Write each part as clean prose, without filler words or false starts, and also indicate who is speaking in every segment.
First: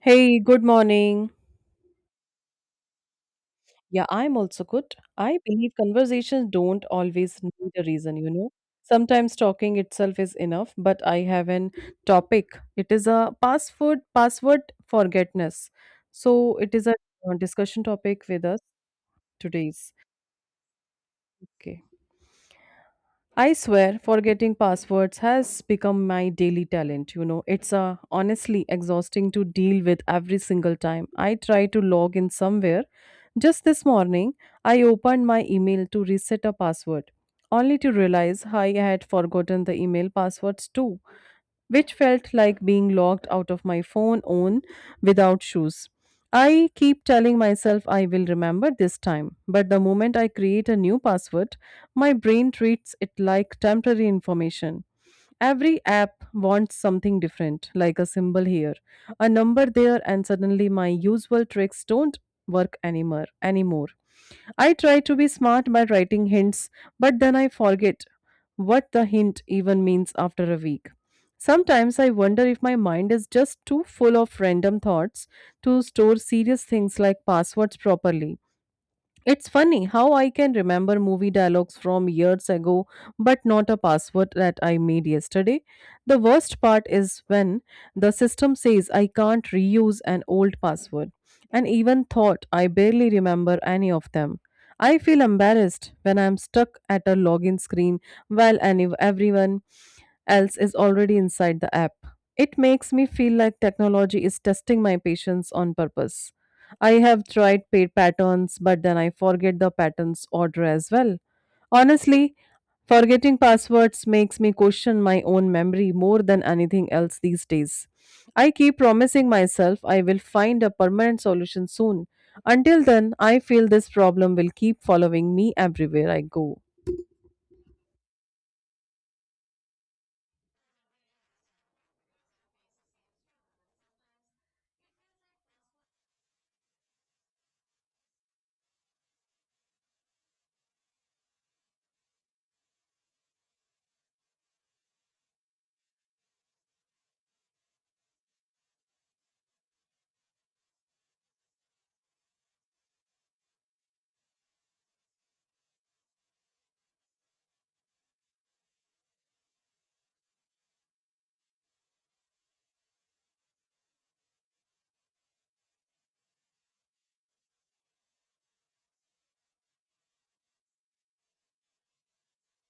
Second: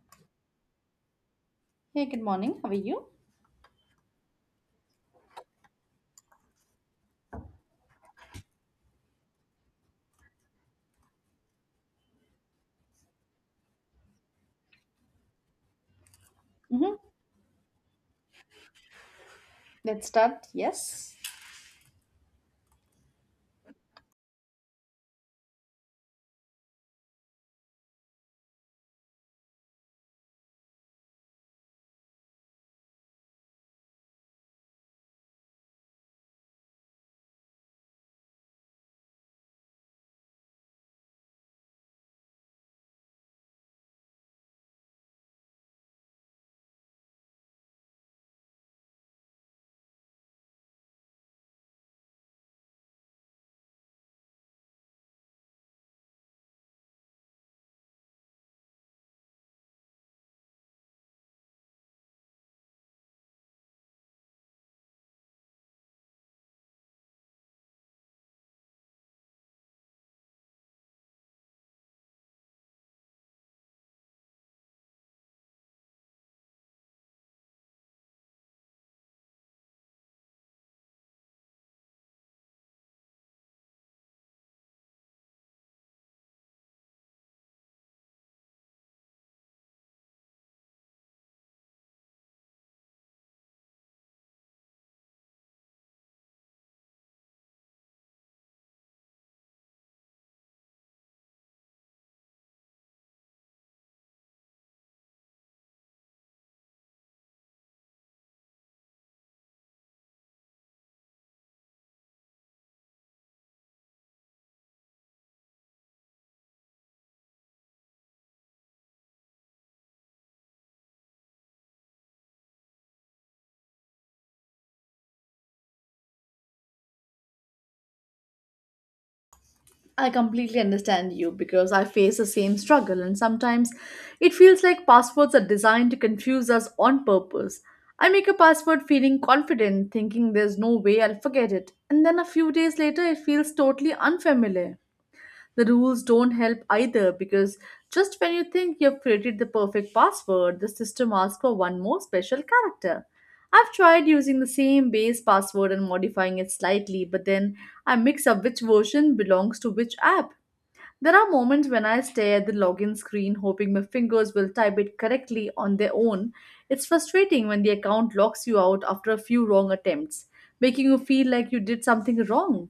Speaker 1: Hey, good morning.
Speaker 2: Hey, good morning. How are you?
Speaker 1: Yeah, I'm also good. I believe conversations don't always need a reason, you know. Sometimes talking itself is enough, but I have an topic. It is a password forgetness. So it is a
Speaker 2: Mm-hmm.
Speaker 1: discussion topic with us today's.
Speaker 2: Let's start. Yes.
Speaker 1: Okay. I swear forgetting passwords has become my daily talent, you know. It's honestly exhausting to deal with every single time. I try to log in somewhere. Just this morning, I opened my email to reset a password, only to realize I had forgotten the email passwords too which felt like being locked out of my phone on without shoes. I keep telling myself I will remember this time, but the moment I create a new password, my brain treats it like temporary information. Every app wants something different, like a symbol here, a number there, and suddenly my usual tricks don't work anymore. I try to be smart by writing hints, but then I forget what the hint even means after a week. Sometimes I wonder if my mind is just too full of random thoughts to store serious things like passwords properly. It's funny how I can remember movie dialogues from years ago, but not a password that I made yesterday. The worst part is when the system says I can't reuse an old password, and even thought I barely remember any of them. I feel embarrassed when I'm stuck at a login screen while everyone else is already inside the app. It makes me feel like technology is testing my patience on purpose. I have tried paid patterns, but then I forget the pattern's order as well. Honestly, forgetting passwords makes me question my own memory more than anything else these days. I keep promising myself I will find a permanent solution soon. Until then, I feel this problem will keep following me everywhere I go.
Speaker 2: I completely understand you because I face the same struggle, and sometimes it feels like passwords are designed to confuse us on purpose. I make a password feeling confident, thinking there's no way I'll forget it, and then a few days later, it feels totally unfamiliar. The rules don't help either because just when you think you've created the perfect password, the system asks for one more special character. I've tried using the same base password and modifying it slightly, but then I mix up which version belongs to which app. There are moments when I stare at the login screen hoping my fingers will type it correctly on their own. It's frustrating when the account locks you out after a few wrong attempts, making you feel like you did something wrong.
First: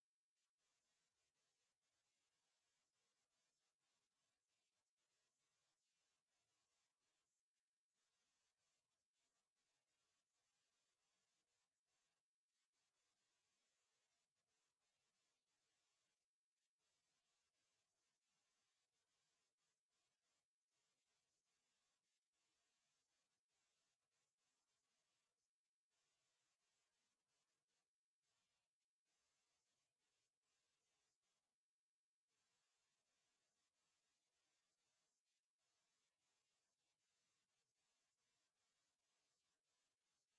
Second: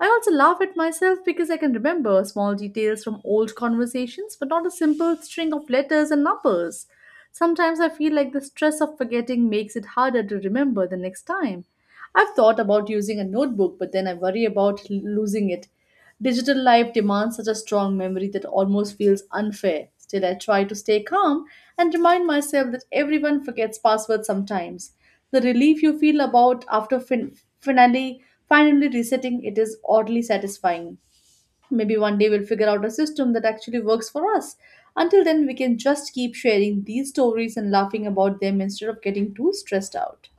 Speaker 2: I also laugh at myself because I can remember small details from old conversations, but not a simple string of letters and numbers. Sometimes I feel like the stress of forgetting makes it harder to remember the next time. I've thought about using a notebook, but then I worry about losing it. Digital life demands such a strong memory that almost feels unfair. Still, I try to stay calm and remind myself that everyone forgets passwords sometimes. The relief you feel about after finally resetting it is oddly satisfying. Maybe one day we'll figure out a system that actually works for us. Until then, we can just keep sharing these stories and laughing about them instead of getting too stressed out.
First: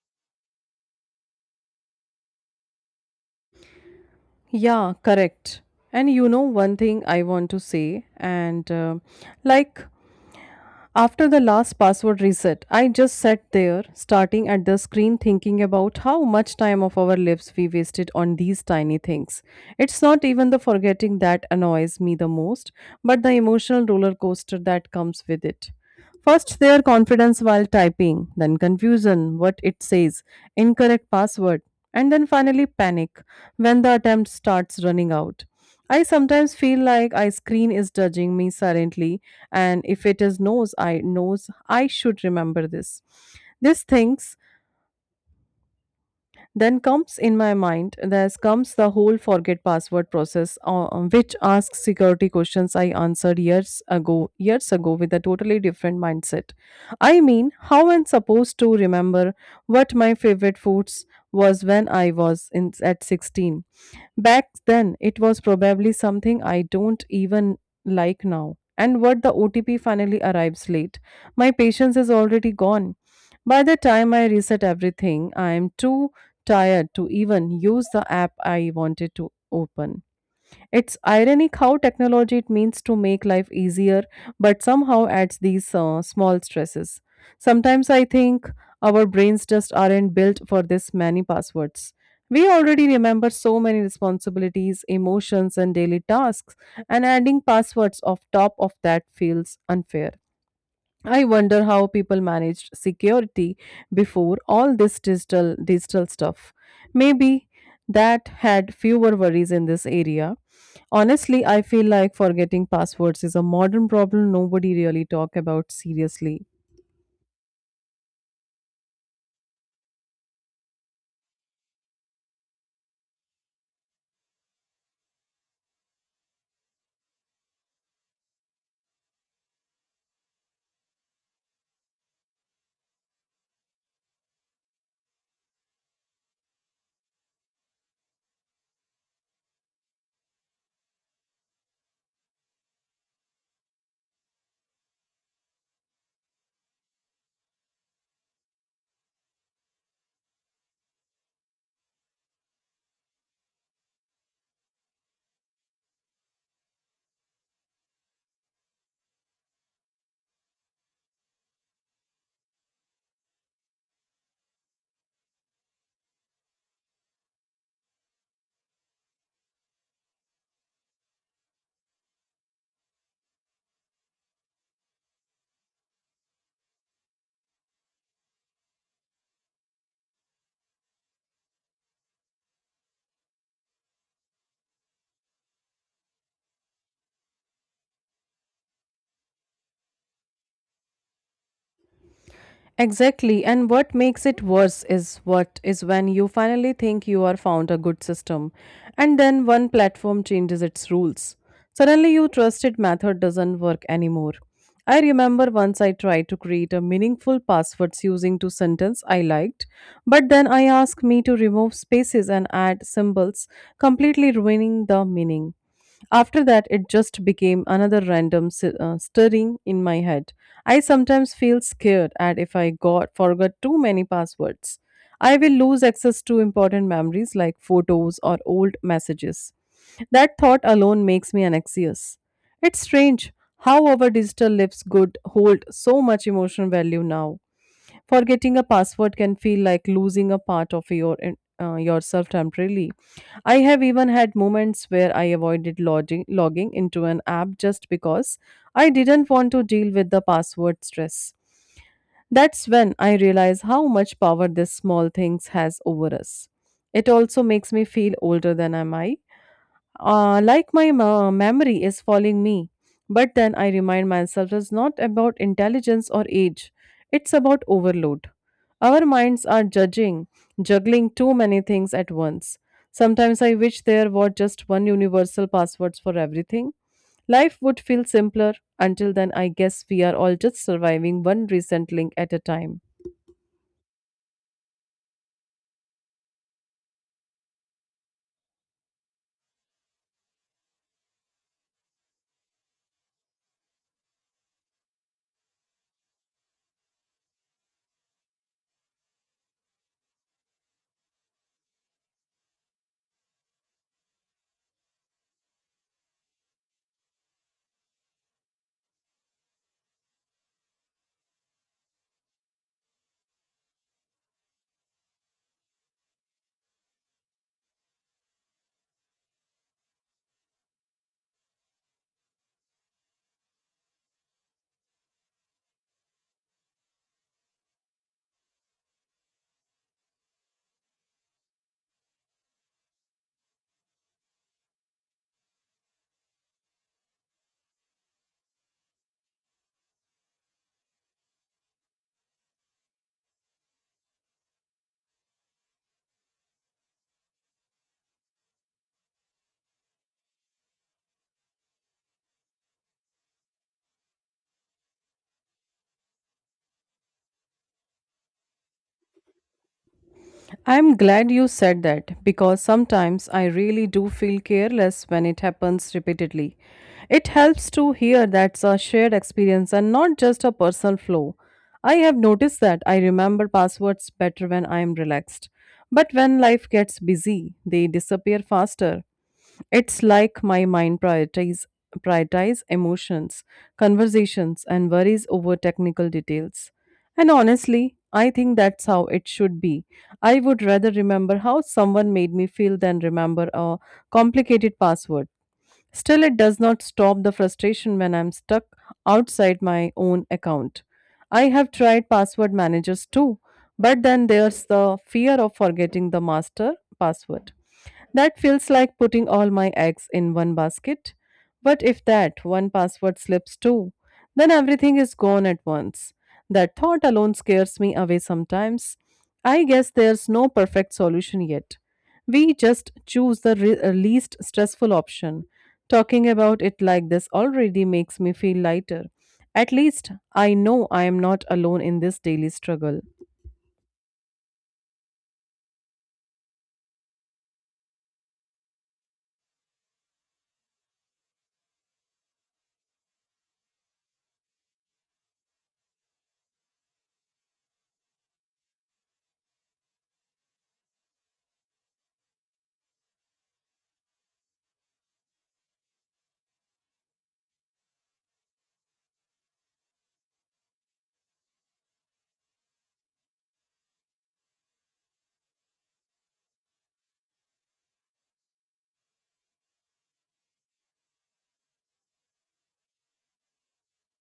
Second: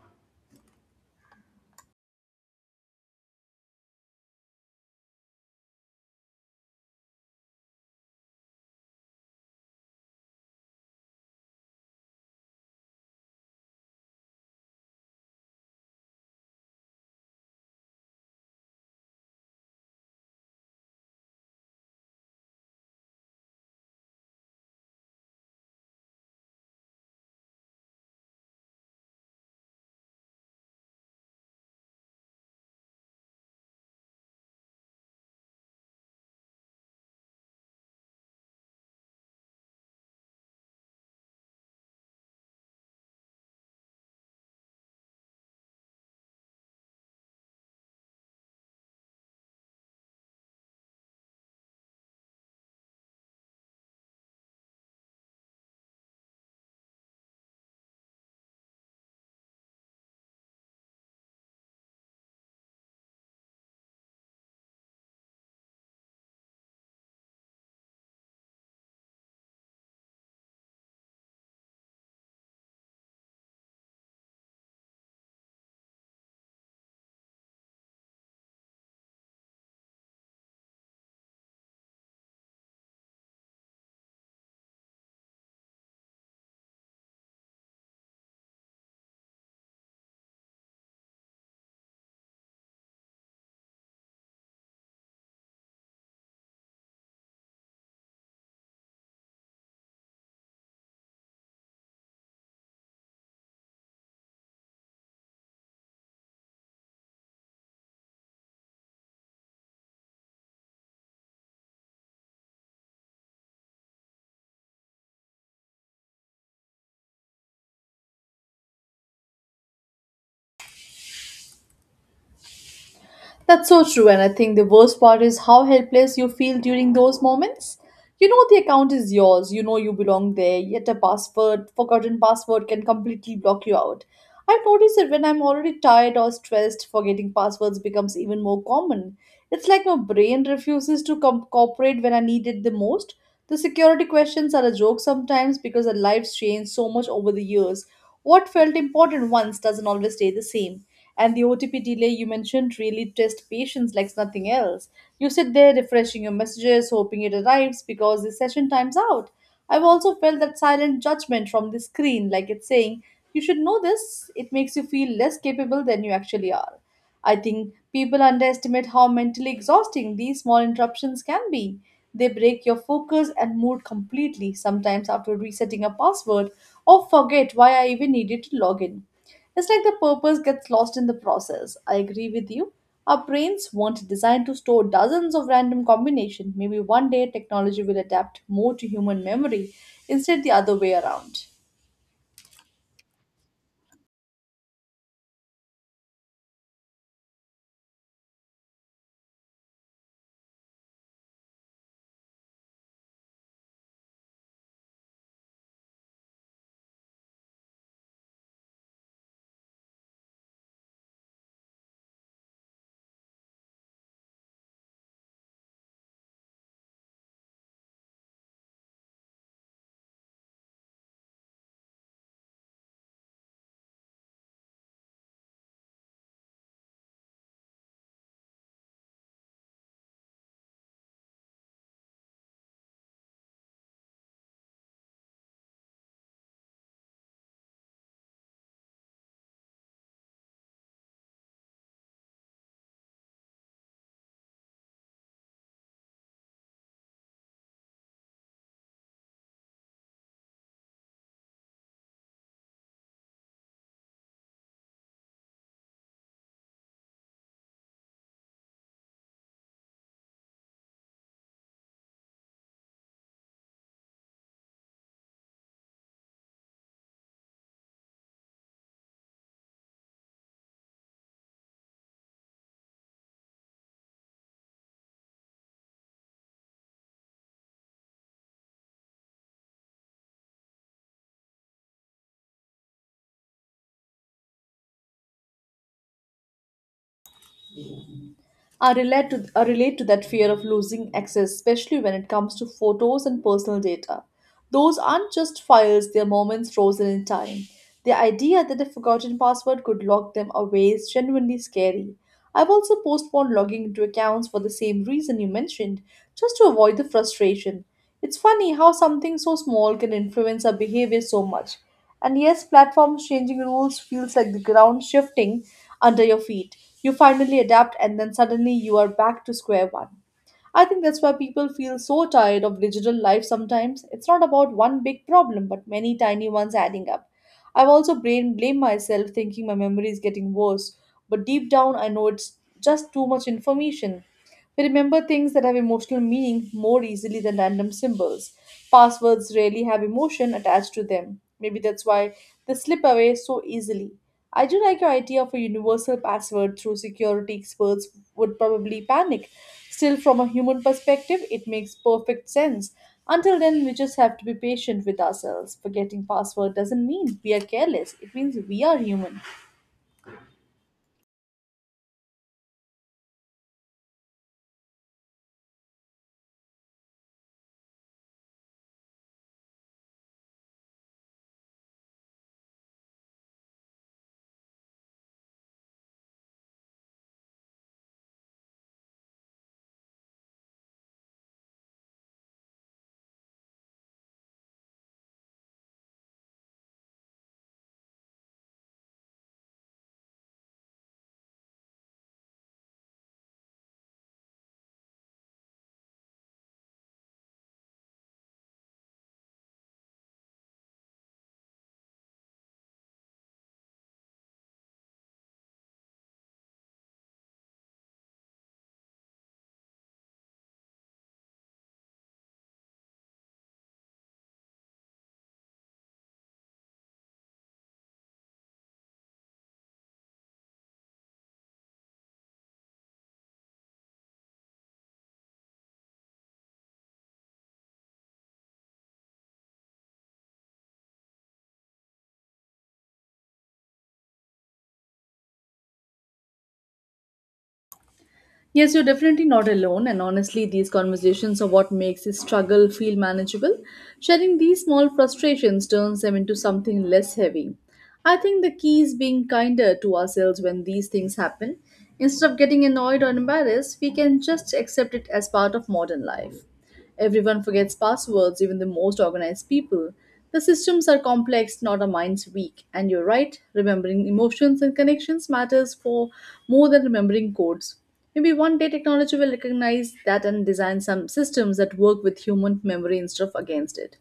Speaker 1: Yeah, correct. And you know, one thing I want to say, and like After the last password reset, I just sat there, starting at the screen, thinking about how much time of our lives we wasted on these tiny things. It's not even the forgetting that annoys me the most, but the emotional roller coaster that comes with it. First, their confidence while typing, then confusion, what it says, incorrect password, and then finally panic when the attempt starts running out. I sometimes feel like I screen is judging me silently, and if it is knows I should remember this. These things then comes in my mind, there's comes the whole forget password process, which asks security questions I answered years ago with a totally different mindset. I mean, how am I supposed to remember what my favorite foods was when I was in at 16? Back then, it was probably something I don't even like now. And what the OTP finally arrives late. My patience is already gone. By the time I reset everything, I am too tired to even use the app I wanted to open. It's ironic how technology it means to make life easier, but somehow adds these small stresses. Sometimes I think our brains just aren't built for this many passwords. We already remember so many responsibilities, emotions, and daily tasks, and adding passwords off top of that feels unfair. I wonder how people managed security before all this digital stuff. Maybe that had fewer worries in this area. Honestly, I feel like forgetting passwords is a modern problem nobody really talk about seriously.
Speaker 2: That's so true, and I think the worst part is how helpless you feel during those moments. You know the account is yours, you know you belong there, yet a forgotten password can completely block you out. I've noticed that when I'm already tired or stressed, forgetting passwords becomes even more common. It's like my brain refuses to cooperate when I need it the most. The security questions are a joke sometimes because our lives change so much over the years. What felt important once doesn't always stay the same. And the OTP delay you mentioned really tests patience like nothing else. You sit there refreshing your messages, hoping it arrives because the session time's out. I've also felt that silent judgment from the screen, like it's saying, you should know this. It makes you feel less capable than you actually are. I think people underestimate how mentally exhausting these small interruptions can be. They break your focus and mood completely. Sometimes after resetting a password or forget why I even needed to log in. It's like the purpose gets lost in the process. I agree with you. Our brains weren't designed to store dozens of random combinations. Maybe one day technology will adapt more to human memory instead the other way around.
Speaker 1: Exactly. And what makes it worse is what is when you finally think you are found a good system and then one platform changes its rules. Suddenly your trusted method doesn't work anymore. I remember once I tried to create a meaningful passwords using two sentences I liked, but then I asked me to remove spaces and add symbols, completely ruining the meaning. After that, it just became another random stirring in my head. I sometimes feel scared at if I got forgot too many passwords. I will lose access to important memories like photos or old messages. That thought alone makes me anxious. It's strange how our digital lives could hold so much emotional value now. Forgetting a password can feel like losing a part of your yourself temporarily. I have even had moments where I avoided logging into an app just because I didn't want to deal with the password stress. That's when I realize how much power this small things has over us. It also makes me feel older than I am. Like my memory is following me. But then I remind myself it's not about intelligence or age, it's about overload. Our minds are juggling too many things at once. Sometimes I wish there were just one universal password for everything. Life would feel simpler. Until then, I guess we are all just surviving one recent link at a time.
Speaker 2: I relate to that fear of losing access, especially when it comes to photos and personal data. Those aren't just files, they're moments frozen in time. The idea that a forgotten password could lock them away is genuinely scary. I've also postponed logging into accounts for the same reason you mentioned, just to avoid the frustration. It's funny how something so small can influence our behavior so much. And yes, platforms changing rules feels like the ground shifting under your feet. You finally adapt and then suddenly you are back to square one. I think that's why people feel so tired of digital life sometimes. It's not about one big problem, but many tiny ones adding up. I've also brain blame myself thinking my memory is getting worse, but deep down I know it's just too much information. We remember things that have emotional meaning more easily than random symbols. Passwords rarely have emotion attached to them. Maybe that's why they slip away so easily. I do like your idea of a universal password through security experts would probably panic. Still, from a human perspective, it makes perfect sense. Until then, we just have to be patient with ourselves. Forgetting password doesn't mean we are careless, it means we are human.
Speaker 1: I'm glad you said that because sometimes I really do feel careless when it happens repeatedly. It helps to hear that's a shared experience and not just a personal flaw. I have noticed that I remember passwords better when I am relaxed. But when life gets busy, they disappear faster. It's like my mind prioritize prioritize emotions, conversations and worries over technical details. And honestly, I think that's how it should be. I would rather remember how someone made me feel than remember a complicated password. Still, it does not stop the frustration when I'm stuck outside my own account. I have tried password managers too, but then there's the fear of forgetting the master password. That feels like putting all my eggs in one basket. But if that one password slips too, then everything is gone at once. That thought alone scares me away sometimes. I guess there's no perfect solution yet. We just choose the least stressful option. Talking about it like this already makes me feel lighter. At least I know I am not alone in this daily struggle.
Speaker 2: Yes, you're definitely not alone, and honestly, these conversations are what makes this struggle feel manageable. Sharing these small frustrations turns them into something less heavy. I think the key is being kinder to ourselves when these things happen. Instead of getting annoyed or embarrassed, we can just accept it as part of modern life. Everyone forgets passwords, even the most organized people. The systems are complex, not our minds weak. And you're right, remembering emotions and connections matters for more than remembering codes. Maybe one day technology will recognize that and design some systems that work with human memory instead of against it.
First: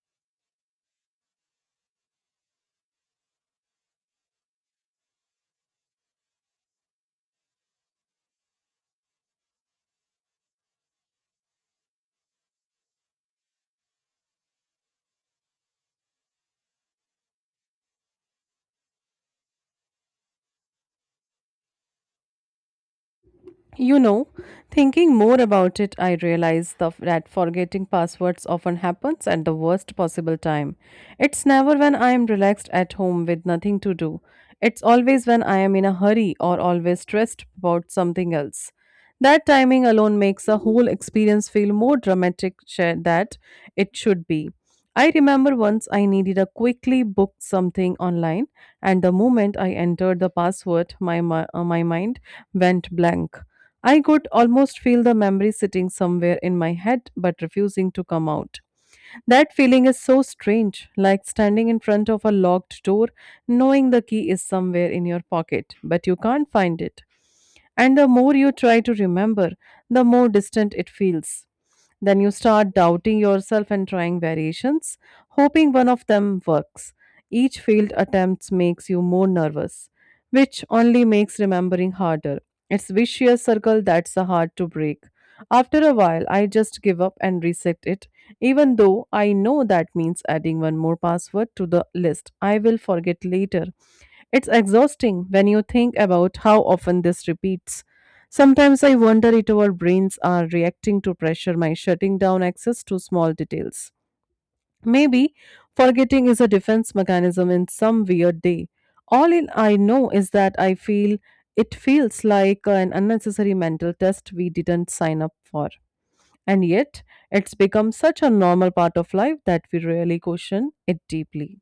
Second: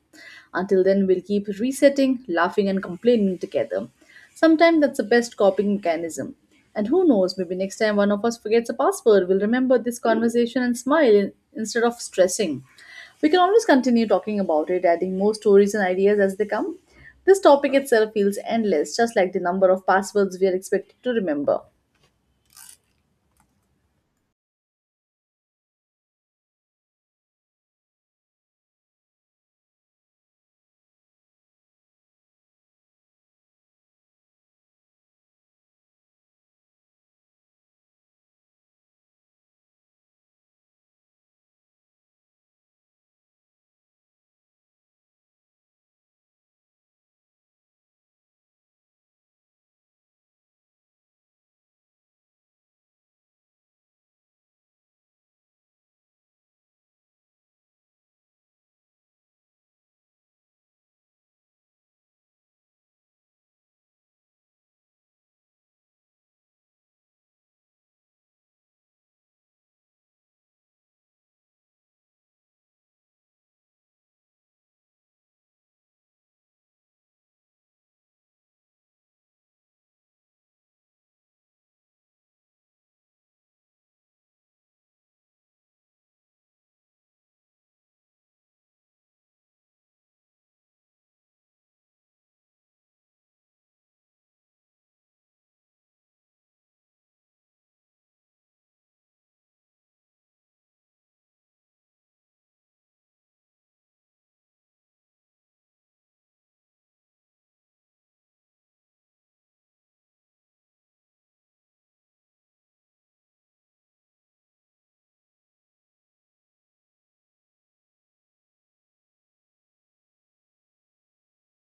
Speaker 2: Until then, we'll keep resetting, laughing, and complaining together. Sometimes that's the best coping mechanism. And who knows, maybe next time one of us forgets a password, we'll remember this conversation and smile instead of stressing. We can always continue talking about it, adding more stories and ideas as they come. This topic itself feels endless, just like the number of passwords we are expected to remember.
Speaker 1: You know, thinking more about it, I realize that forgetting passwords often happens at the worst possible time. It's never when I am relaxed at home with nothing to do. It's always when I am in a hurry or always stressed about something else. That timing alone makes the whole experience feel more dramatic sh- that it should be. I remember once I needed to quickly book something online, and the moment I entered the password, my mind went blank. I could almost feel the memory sitting somewhere in my head but refusing to come out. That feeling is so strange, like standing in front of a locked door, knowing the key is somewhere in your pocket, but you can't find it. And the more you try to remember, the more distant it feels. Then you start doubting yourself and trying variations, hoping one of them works. Each failed attempt makes you more nervous, which only makes remembering harder. It's vicious circle that's hard to break. After a while, I just give up and reset it, even though I know that means adding one more password to the list I will forget later. It's exhausting when you think about how often this repeats. Sometimes I wonder if our brains are reacting to pressure by shutting down access to small details. Maybe forgetting is a defense mechanism in some weird day. All in I know is that I feel it feels like an unnecessary mental test we didn't sign up for. And yet, it's become such a normal part of life that we rarely question it deeply.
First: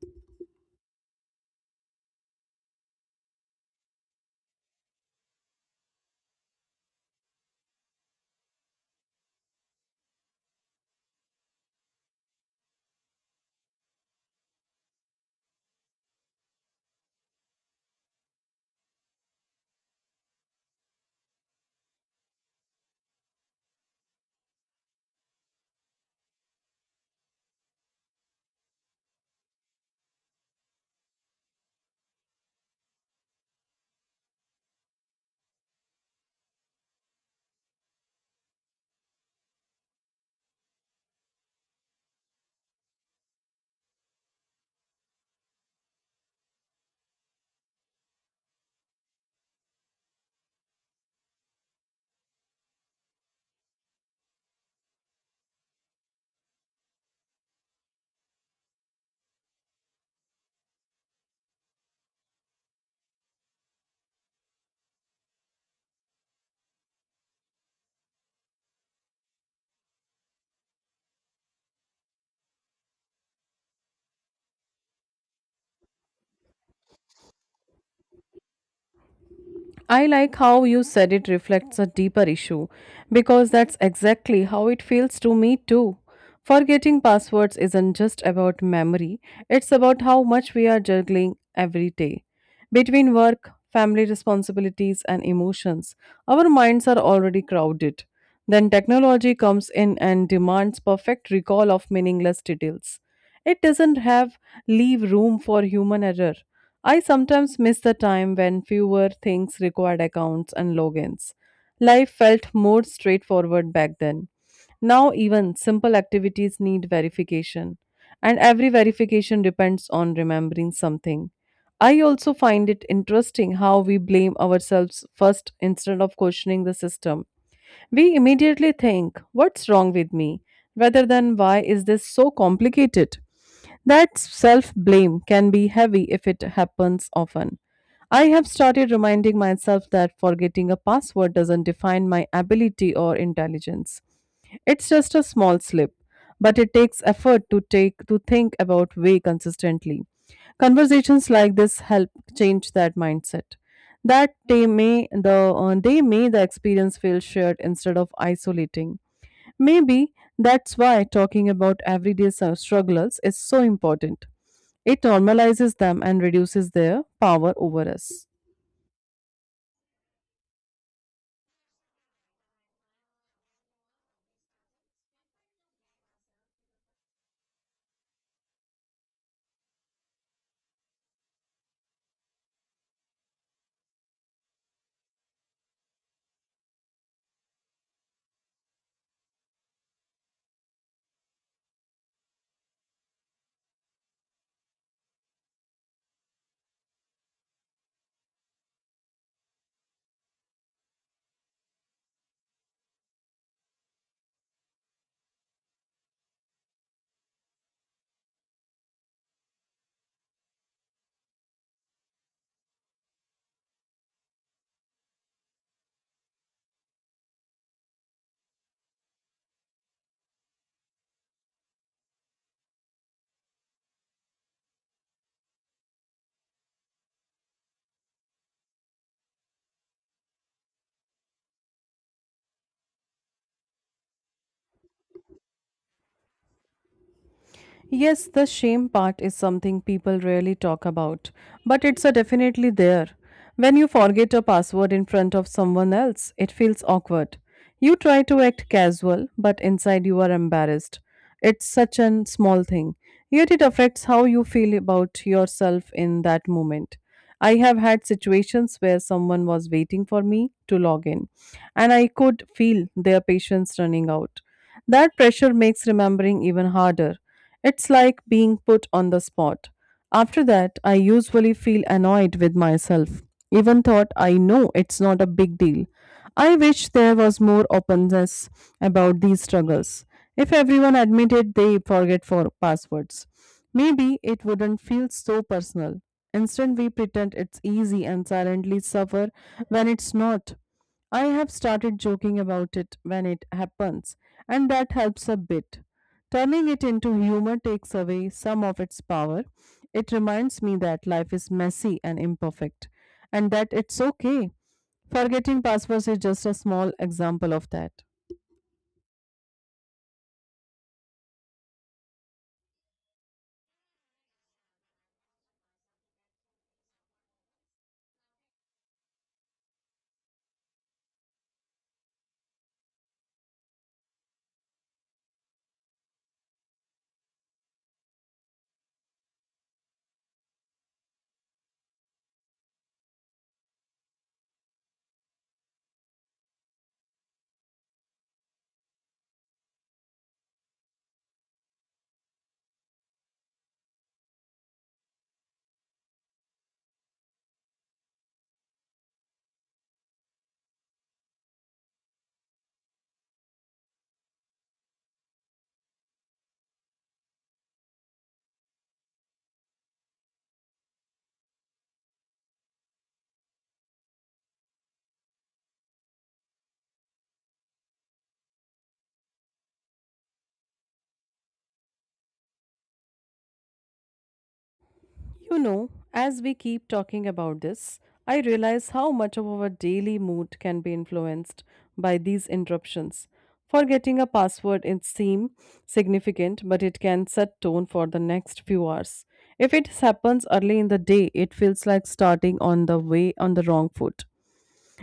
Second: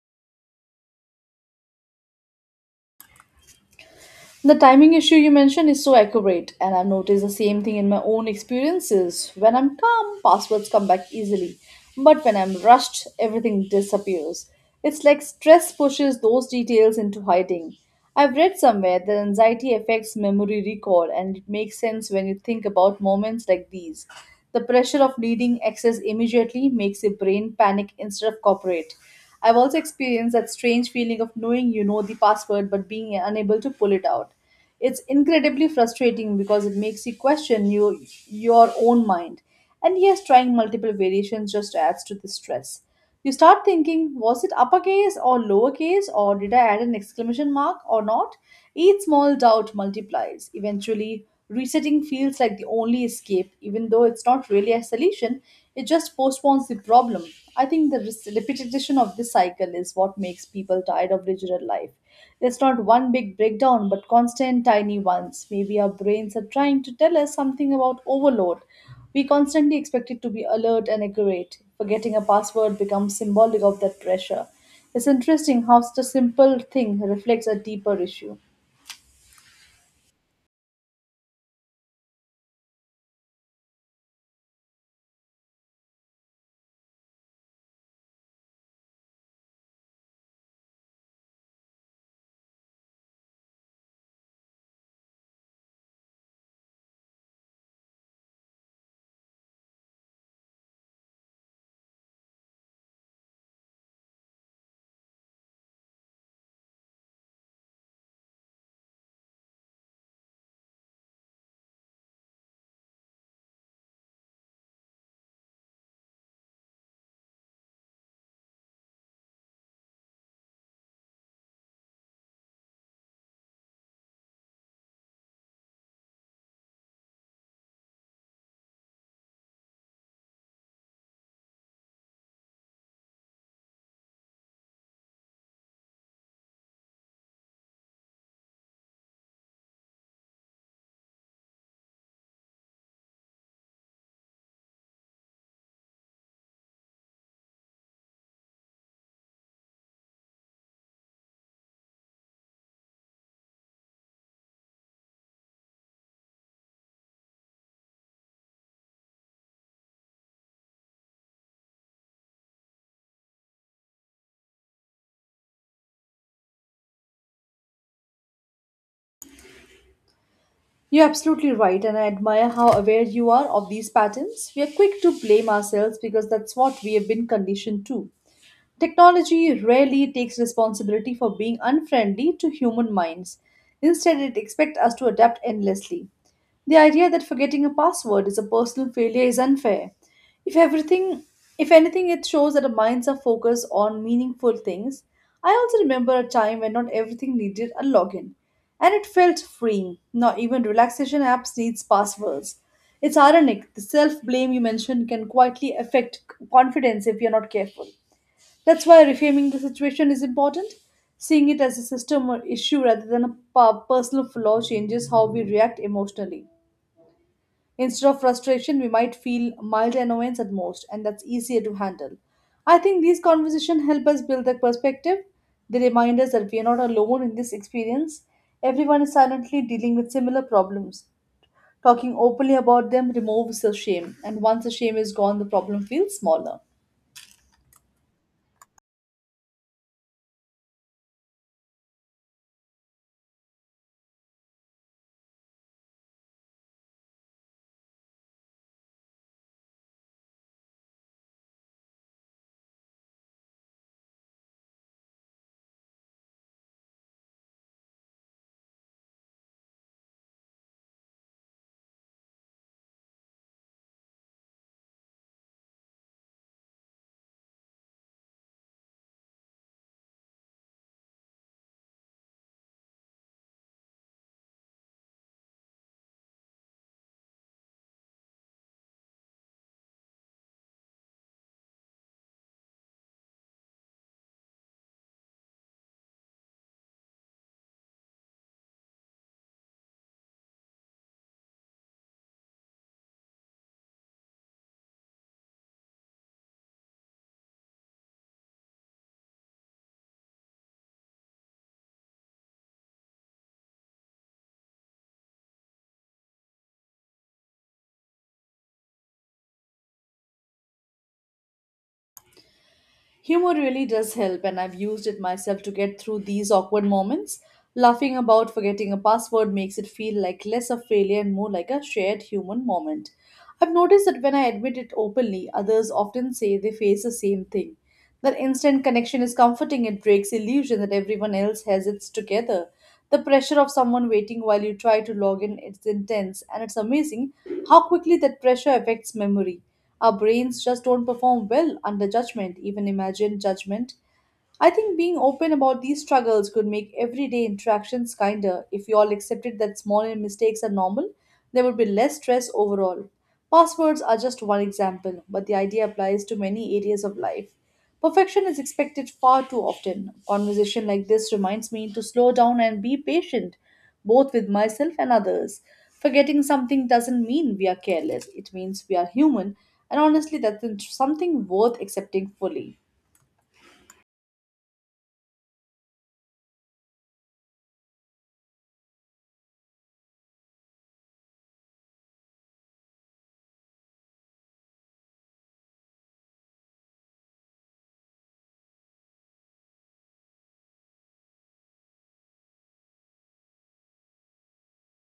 Speaker 2: The timing issue you mentioned is so accurate, and I've noticed the same thing in my own experiences. When I'm calm, passwords come back easily, but when I'm rushed, everything disappears. It's like stress pushes those details into hiding. I've read somewhere that anxiety affects memory recall, and it makes sense when you think about moments like these. The pressure of needing access immediately makes your brain panic instead of cooperate. I've also experienced that strange feeling of knowing you know the password but being unable to pull it out. It's incredibly frustrating because it makes you your own mind. And yes, trying multiple variations just adds to the stress. You start thinking, was it uppercase or lowercase, or did I add an exclamation mark or not? Each small doubt multiplies. Eventually, resetting feels like the only escape, even though it's not really a solution, it just postpones the problem. I think the repetition of this cycle is what makes people tired of digital life. It's not one big breakdown, but constant tiny ones. Maybe our brains are trying to tell us something about overload. We constantly expect it to be alert and accurate. Forgetting a password becomes symbolic of that pressure. It's interesting how such a simple thing reflects a deeper issue.
Speaker 1: I like how you said it reflects a deeper issue because that's exactly how it feels to me too. Forgetting passwords isn't just about memory, it's about how much we are juggling every day. Between work, family responsibilities, and emotions, our minds are already crowded. Then technology comes in and demands perfect recall of meaningless details. It doesn't have leave room for human error. I sometimes miss the time when fewer things required accounts and logins. Life felt more straightforward back then. Now, even simple activities need verification, and every verification depends on remembering something. I also find it interesting how we blame ourselves first instead of questioning the system. We immediately think, what's wrong with me? Rather than why is this so complicated? That self blame can be heavy if it happens often. I have started reminding myself that forgetting a password doesn't define my ability or intelligence. It's just a small slip, but it takes effort to take to think about way consistently. Conversations like this help change that mindset. That they may they may the experience feel shared instead of isolating. Maybe that's why talking about everyday struggles is so important. It normalizes them and reduces their power over us.
Speaker 2: You're absolutely right, and I admire how aware you are of these patterns. We are quick to blame ourselves because that's what we have been conditioned to. Technology rarely takes responsibility for being unfriendly to human minds. Instead, it expects us to adapt endlessly. The idea that forgetting a password is a personal failure is unfair. If everything, if anything, it shows that our minds are focused on meaningful things. I also remember a time when not everything needed a login, and it felt freeing. Not even relaxation apps needs passwords. It's ironic. The self blame you mentioned can quietly affect confidence if you're not careful. That's why reframing the situation is important. Seeing it as a system or issue rather than a personal flaw changes how we react emotionally. Instead of frustration, we might feel mild annoyance at most, and that's easier to handle. I think these conversations help us build that perspective. They remind us that we are not alone in this experience. Everyone is silently dealing with similar problems. Talking openly about them removes the shame, and once the shame is gone, the problem feels smaller.
Speaker 1: Yes, the shame part is something people rarely talk about, but it's a definitely there. When you forget a password in front of someone else, it feels awkward. You try to act casual, but inside you are embarrassed. It's such a small thing, yet it affects how you feel about yourself in that moment. I have had situations where someone was waiting for me to log in, and I could feel their patience running out. That pressure makes remembering even harder. It's like being put on the spot. After that, I usually feel annoyed with myself, even thought I know it's not a big deal. I wish there was more openness about these struggles. If everyone admitted they forget for passwords, maybe it wouldn't feel so personal. Instead, we pretend it's easy and silently suffer when it's not. I have started joking about it when it happens, and that helps a bit. Turning it into humor takes away some of its power. It reminds me that life is messy and imperfect, and that it's okay. Forgetting passwords is just a small example of that.
Speaker 2: Humor really does help, and I've used it myself to get through these awkward moments. Laughing about forgetting a password makes it feel like less a failure and more like a shared human moment. I've noticed that when I admit it openly, others often say they face the same thing. That instant connection is comforting, it breaks illusion that everyone else has it together. The pressure of someone waiting while you try to log in is intense, and it's amazing how quickly that pressure affects memory. Our brains just don't perform well under judgment. Even imagine judgment. I think being open about these struggles could make everyday interactions kinder. If we all accepted that small mistakes are normal, there would be less stress overall. Passwords are just one example, but the idea applies to many areas of life. Perfection is expected far too often. Conversation like this reminds me to slow down and be patient, both with myself and others. Forgetting something doesn't mean we are careless, it means we are human, and honestly, that's something worth accepting fully.
Speaker 1: You know, as we keep talking about this, I realize how much of our daily mood can be influenced by these interruptions. Forgetting a password it seems significant, but it can set tone for the next few hours. If it happens early in the day, it feels like starting on the way on the wrong foot.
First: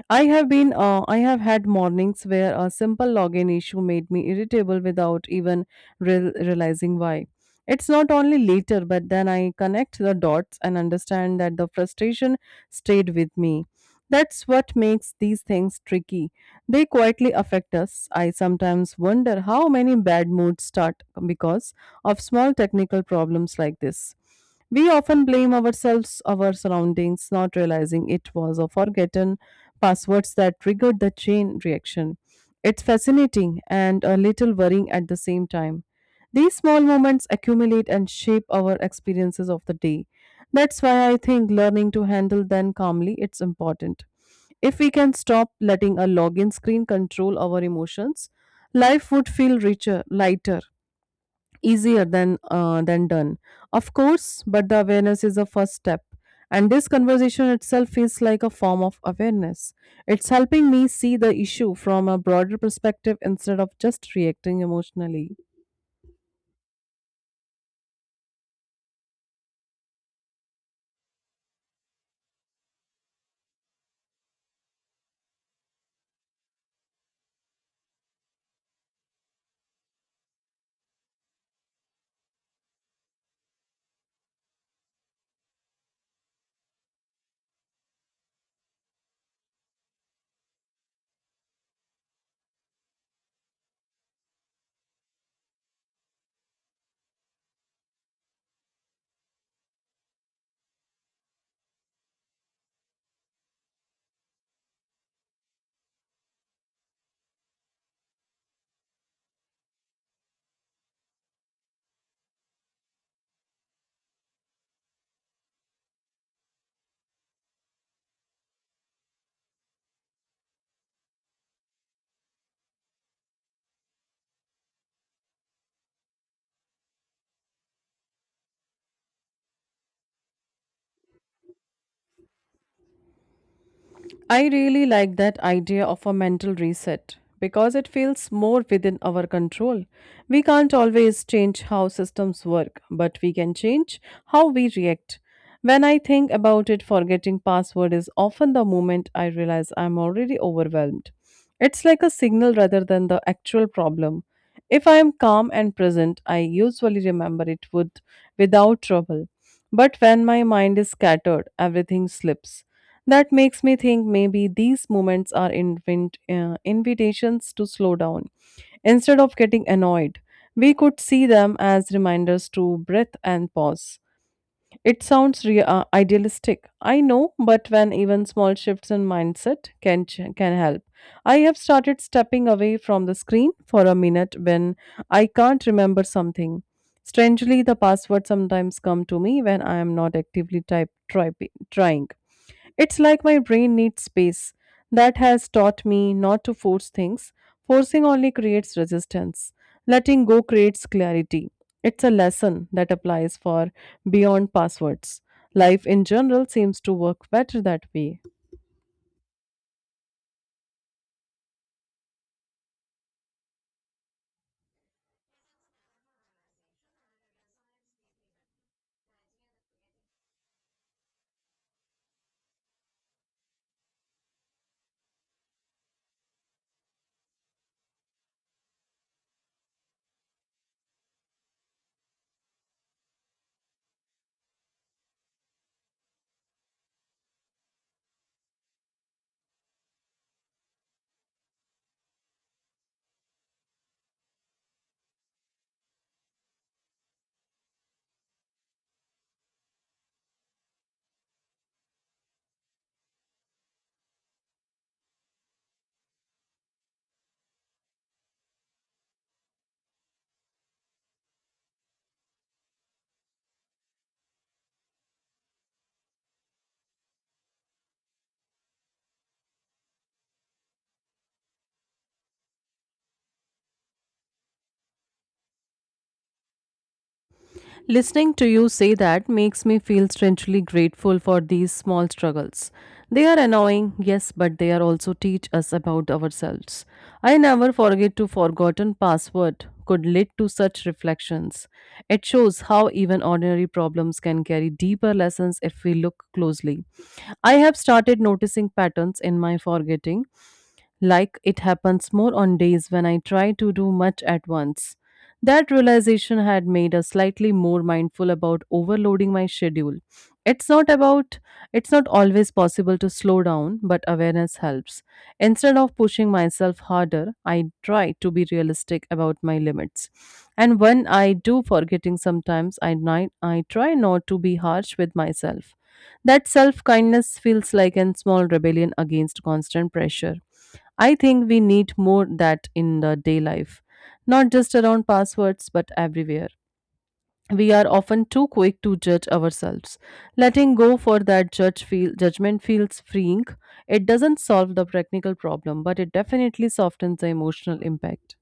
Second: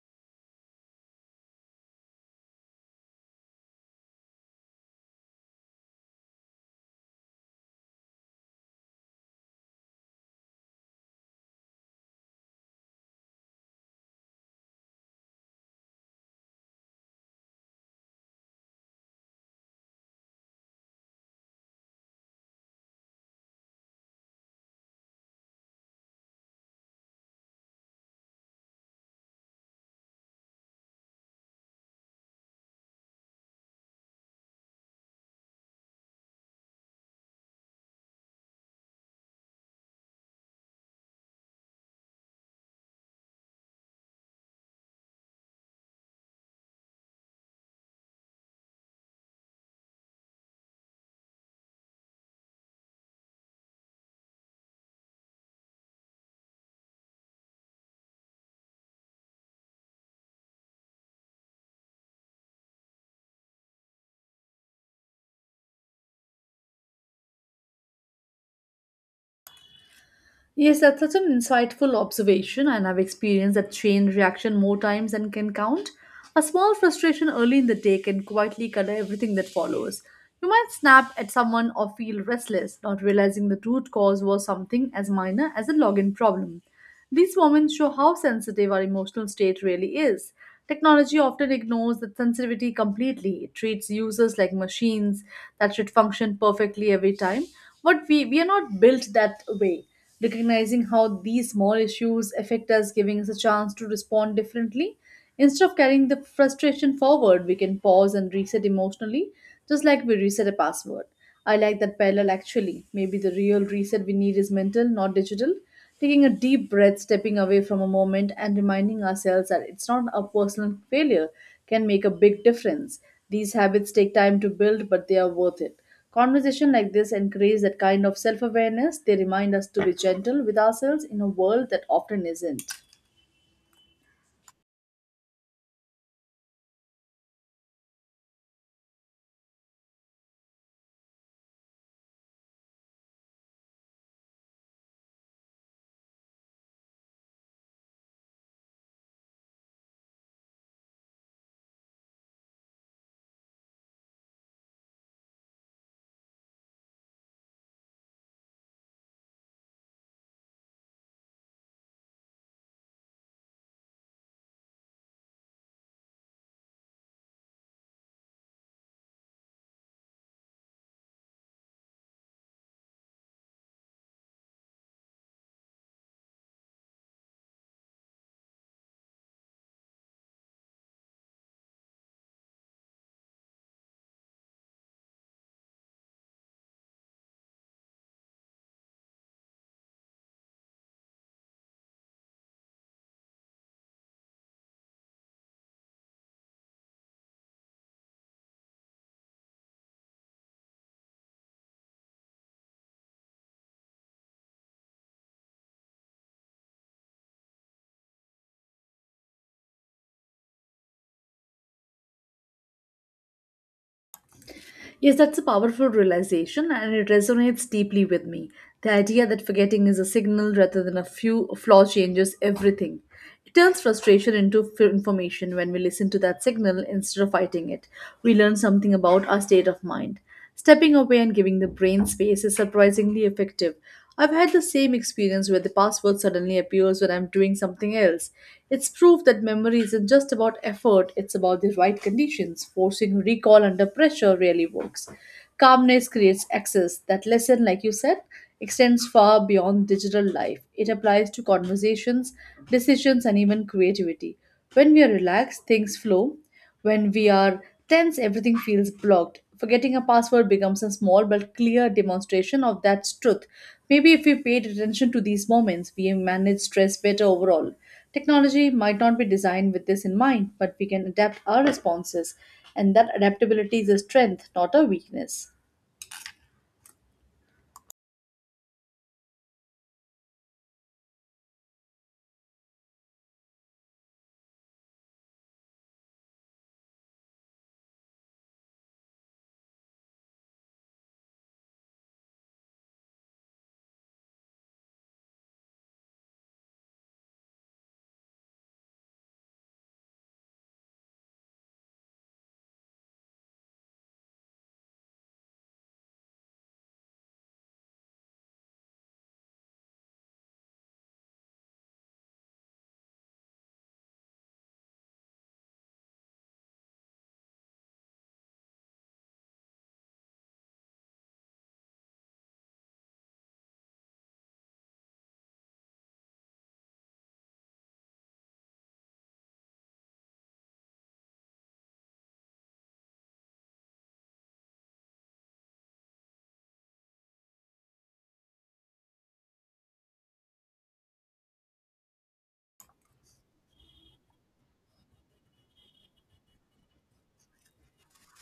Speaker 1: I have had mornings where a simple login issue made me irritable without even realizing why. It's not only later, but then I connect the dots and understand that the frustration stayed with me. That's what makes these things tricky. They quietly affect us. I sometimes wonder how many bad moods start because of small technical problems like this. We often blame ourselves, our surroundings, not realizing it was a forgotten passwords that triggered the chain reaction. It's fascinating and a little worrying at the same time. These small moments accumulate and shape our experiences of the day. That's why I think learning to handle them calmly it's important. If we can stop letting a login screen control our emotions, life would feel richer, lighter easier than done of course but the awareness is a first step and this conversation itself feels like a form of awareness it's helping me see the issue from a broader perspective instead of just reacting emotionally.
Speaker 2: Yes, that's such an insightful observation, and I've experienced that chain reaction more times than can count. A small frustration early in the day can quietly color everything that follows. You might snap at someone or feel restless, not realizing the root cause was something as minor as a login problem. These moments show how sensitive our emotional state really is. Technology often ignores that sensitivity completely. It treats users like machines that should function perfectly every time. But we are not built that way. Recognizing how these small issues affect us, giving us a chance to respond differently. Instead of carrying the frustration forward, we can pause and reset emotionally, just like we reset a password. I like that parallel actually. Maybe the real reset we need is mental, not digital. Taking a deep breath, stepping away from a moment, and reminding ourselves that it's not a personal failure can make a big difference. These habits take time to build, but they are worth it. Conversation like this encourage that kind of self awareness. They remind us to be gentle with ourselves in a world that often isn't.
Speaker 1: I really like that idea of a mental reset because it feels more within our control. We can't always change how systems work, but we can change how we react. When I think about it, forgetting password is often the moment I realize I'm already overwhelmed. It's like a signal rather than the actual problem. If I am calm and present, I usually remember it would without trouble. But when my mind is scattered, everything slips. That makes me think maybe these moments are invitations to slow down. Instead of getting annoyed, we could see them as reminders to breathe and pause. It sounds idealistic, I know, but when even small shifts in mindset can help. I have started stepping away from the screen for a minute when I can't remember something. Strangely, the passwords sometimes come to me when I am not actively trying. It's like my brain needs space. That has taught me not to force things. Forcing only creates resistance. Letting go creates clarity. It's a lesson that applies for beyond passwords. Life in general seems to work better that way.
Speaker 2: Yes, that's a powerful realization and it resonates deeply with me. The idea that forgetting is a signal rather than a few flaw changes everything. It turns frustration into information when we listen to that signal instead of fighting it. We learn something about our state of mind. Stepping away and giving the brain space is surprisingly effective. I've had the same experience where the password suddenly appears when I'm doing something else. It's proof that memory isn't just about effort, it's about the right conditions. Forcing recall under pressure really works. Calmness creates access. That lesson, like you said, extends far beyond digital life. It applies to conversations, decisions, and even creativity. When we are relaxed, things flow. When we are tense, everything feels blocked. Forgetting a password becomes a small but clear demonstration of that truth. Maybe if we paid attention to these moments, we manage stress better overall. Technology might not be designed with this in mind, but we can adapt our responses, and that adaptability is a strength, not a weakness.
Speaker 1: Listening to you say that makes me feel strangely grateful for these small struggles. They are annoying, yes, but they are also teach us about ourselves. I never forget to forgotten password could lead to such reflections. It shows how even ordinary problems can carry deeper lessons if we look closely. I have started noticing patterns in my forgetting like it happens more on days when I try to do much at once. That realization had made us slightly more mindful about overloading my schedule. It's not about it's not always possible to slow down, but awareness helps. Instead of pushing myself harder, I try to be realistic about my limits. And when I do forgetting sometimes, I try not to be harsh with myself. That self kindness feels like a small rebellion against constant pressure. I think we need more that in the day life, not just around passwords but everywhere. We are often too quick to judge ourselves. Letting go for that judgment feels freeing. It doesn't solve the practical problem, but it definitely softens the emotional impact.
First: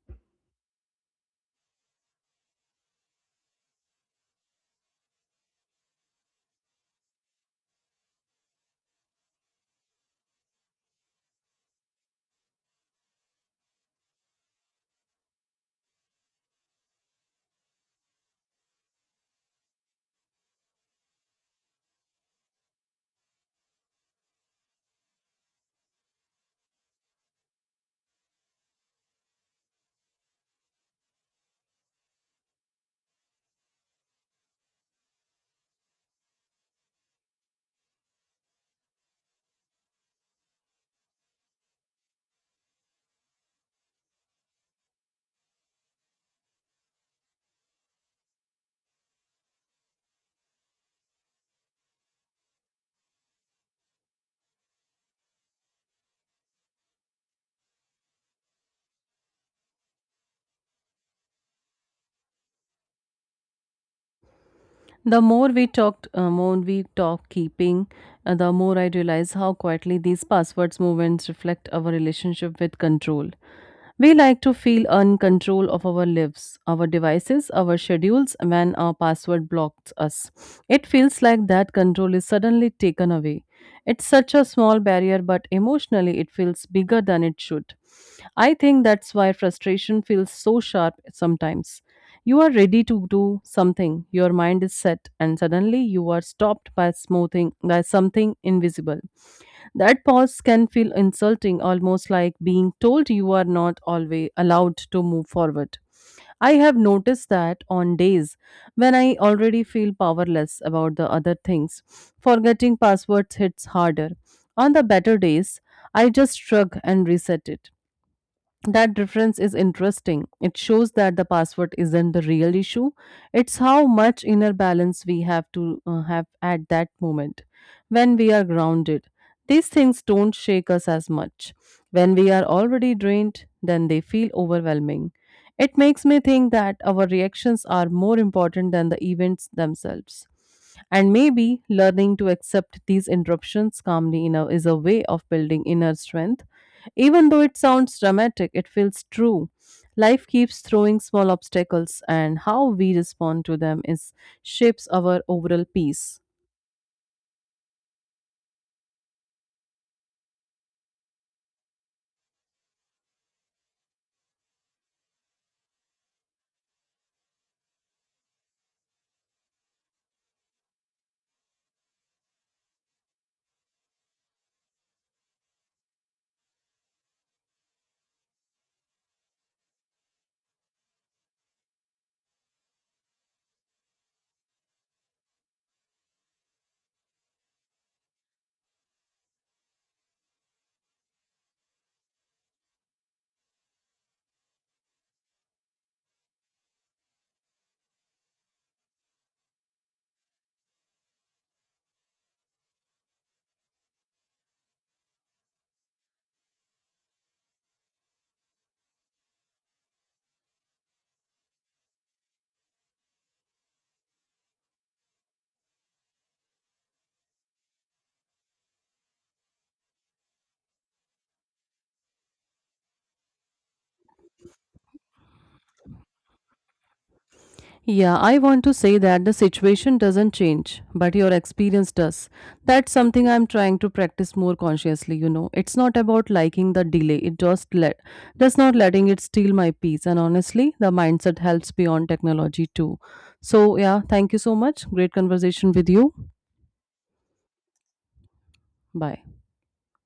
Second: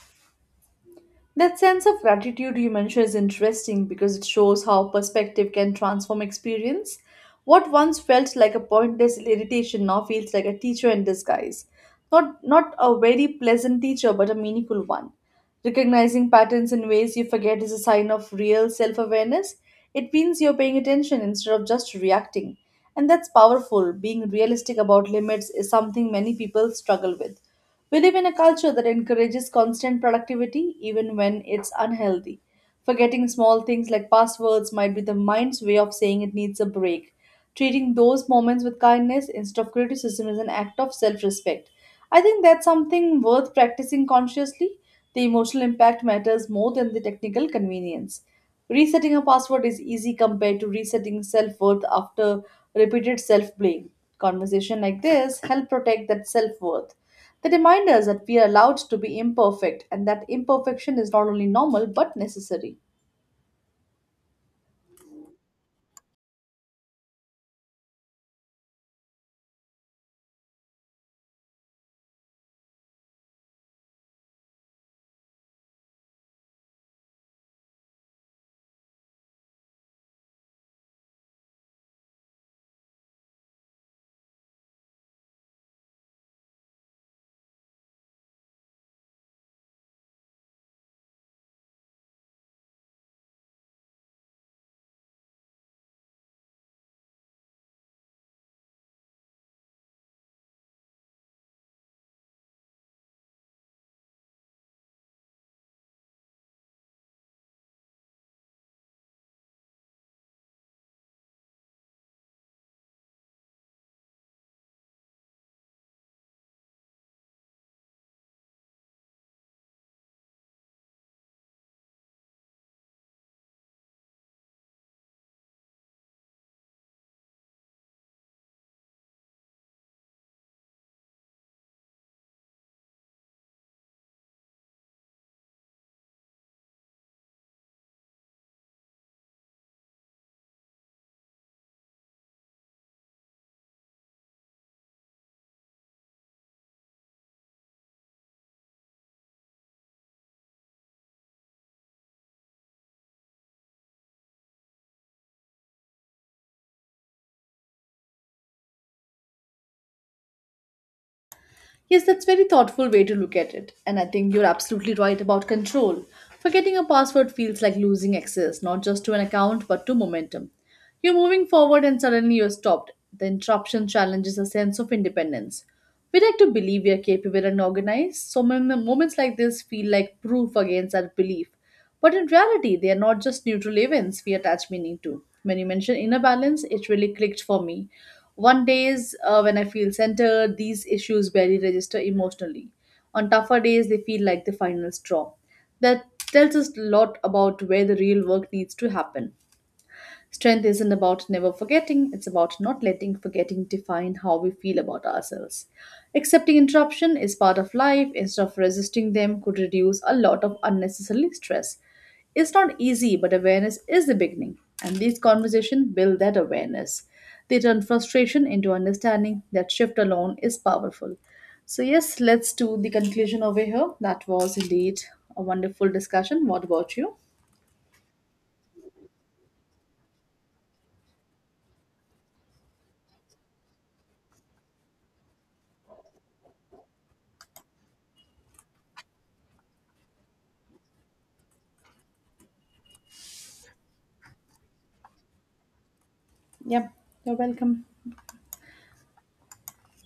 Speaker 2: That sense of gratitude you mentioned is interesting because it shows how perspective can transform experience. What once felt like a pointless irritation now feels like a teacher in disguise. Not a very pleasant teacher, but a meaningful one. Recognizing patterns in ways you forget is a sign of real self awareness. It means you're paying attention instead of just reacting. And that's powerful. Being realistic about limits is something many people struggle with. We live in a culture that encourages constant productivity even when it's unhealthy. Forgetting small things like passwords might be the mind's way of saying it needs a break. Treating those moments with kindness instead of criticism is an act of self respect. I think that's something worth practicing consciously. The emotional impact matters more than the technical convenience. Resetting a password is easy compared to resetting self worth after repeated self blame. Conversation like this help protect that self worth. They remind us that we are allowed to be imperfect and that imperfection is not only normal but necessary.
Speaker 1: The more we talk keeping, the more I realize how quietly these passwords movements reflect our relationship with control. We like to feel in control of our lives, our devices, our schedules when our password blocks us. It feels like that control is suddenly taken away. It's such a small barrier, but emotionally it feels bigger than it should. I think that's why frustration feels so sharp sometimes. You are ready to do something, your mind is set, and suddenly you are stopped by smoothing by something invisible. That pause can feel insulting, almost like being told you are not always allowed to move forward. I have noticed that on days when I already feel powerless about the other things, forgetting passwords hits harder. On the better days, I just shrug and reset it. That difference is interesting. It shows that the password isn't the real issue. It's how much inner balance we have to have at that moment when we are grounded. These things don't shake us as much. When we are already drained, then they feel overwhelming. It makes me think that our reactions are more important than the events themselves. And maybe learning to accept these interruptions calmly, you know, is a way of building inner strength, even though it sounds dramatic, it feels true. Life keeps throwing small obstacles, and how we respond to them is shapes our overall peace.
Speaker 2: Yes, that's very thoughtful way to look at it. And I think you're absolutely right about control. Forgetting a password feels like losing access, not just to an account, but to momentum. You're moving forward and suddenly you're stopped. The interruption challenges a sense of independence. We like to believe we are capable and organized, so moments like this feel like proof against that belief. But in reality, they are not just neutral events we attach meaning to. When you mention inner balance, it really clicked for me. One days when I feel centered, these issues barely register emotionally. On tougher days, they feel like the final straw. That tells us a lot about where the real work needs to happen. Strength isn't about never forgetting, it's about not letting forgetting define how we feel about ourselves. Accepting interruption is part of life instead of resisting them could reduce a lot of unnecessary stress. It's not easy, but awareness is the beginning, and these conversations build that awareness. They turn frustration into understanding that shift alone is powerful. So, yes, let's do the conclusion over here. That was indeed a wonderful discussion. What about you?
Speaker 1: Yeah, I want to say that the situation doesn't change, but your experience does. That's something I'm trying to practice more consciously, you know. It's not about liking the delay, it just let just not letting it steal my peace. And honestly, the mindset helps beyond technology too. So yeah, thank you so much. Great conversation with you.
Speaker 2: Yep, you're welcome.
Speaker 1: Bye.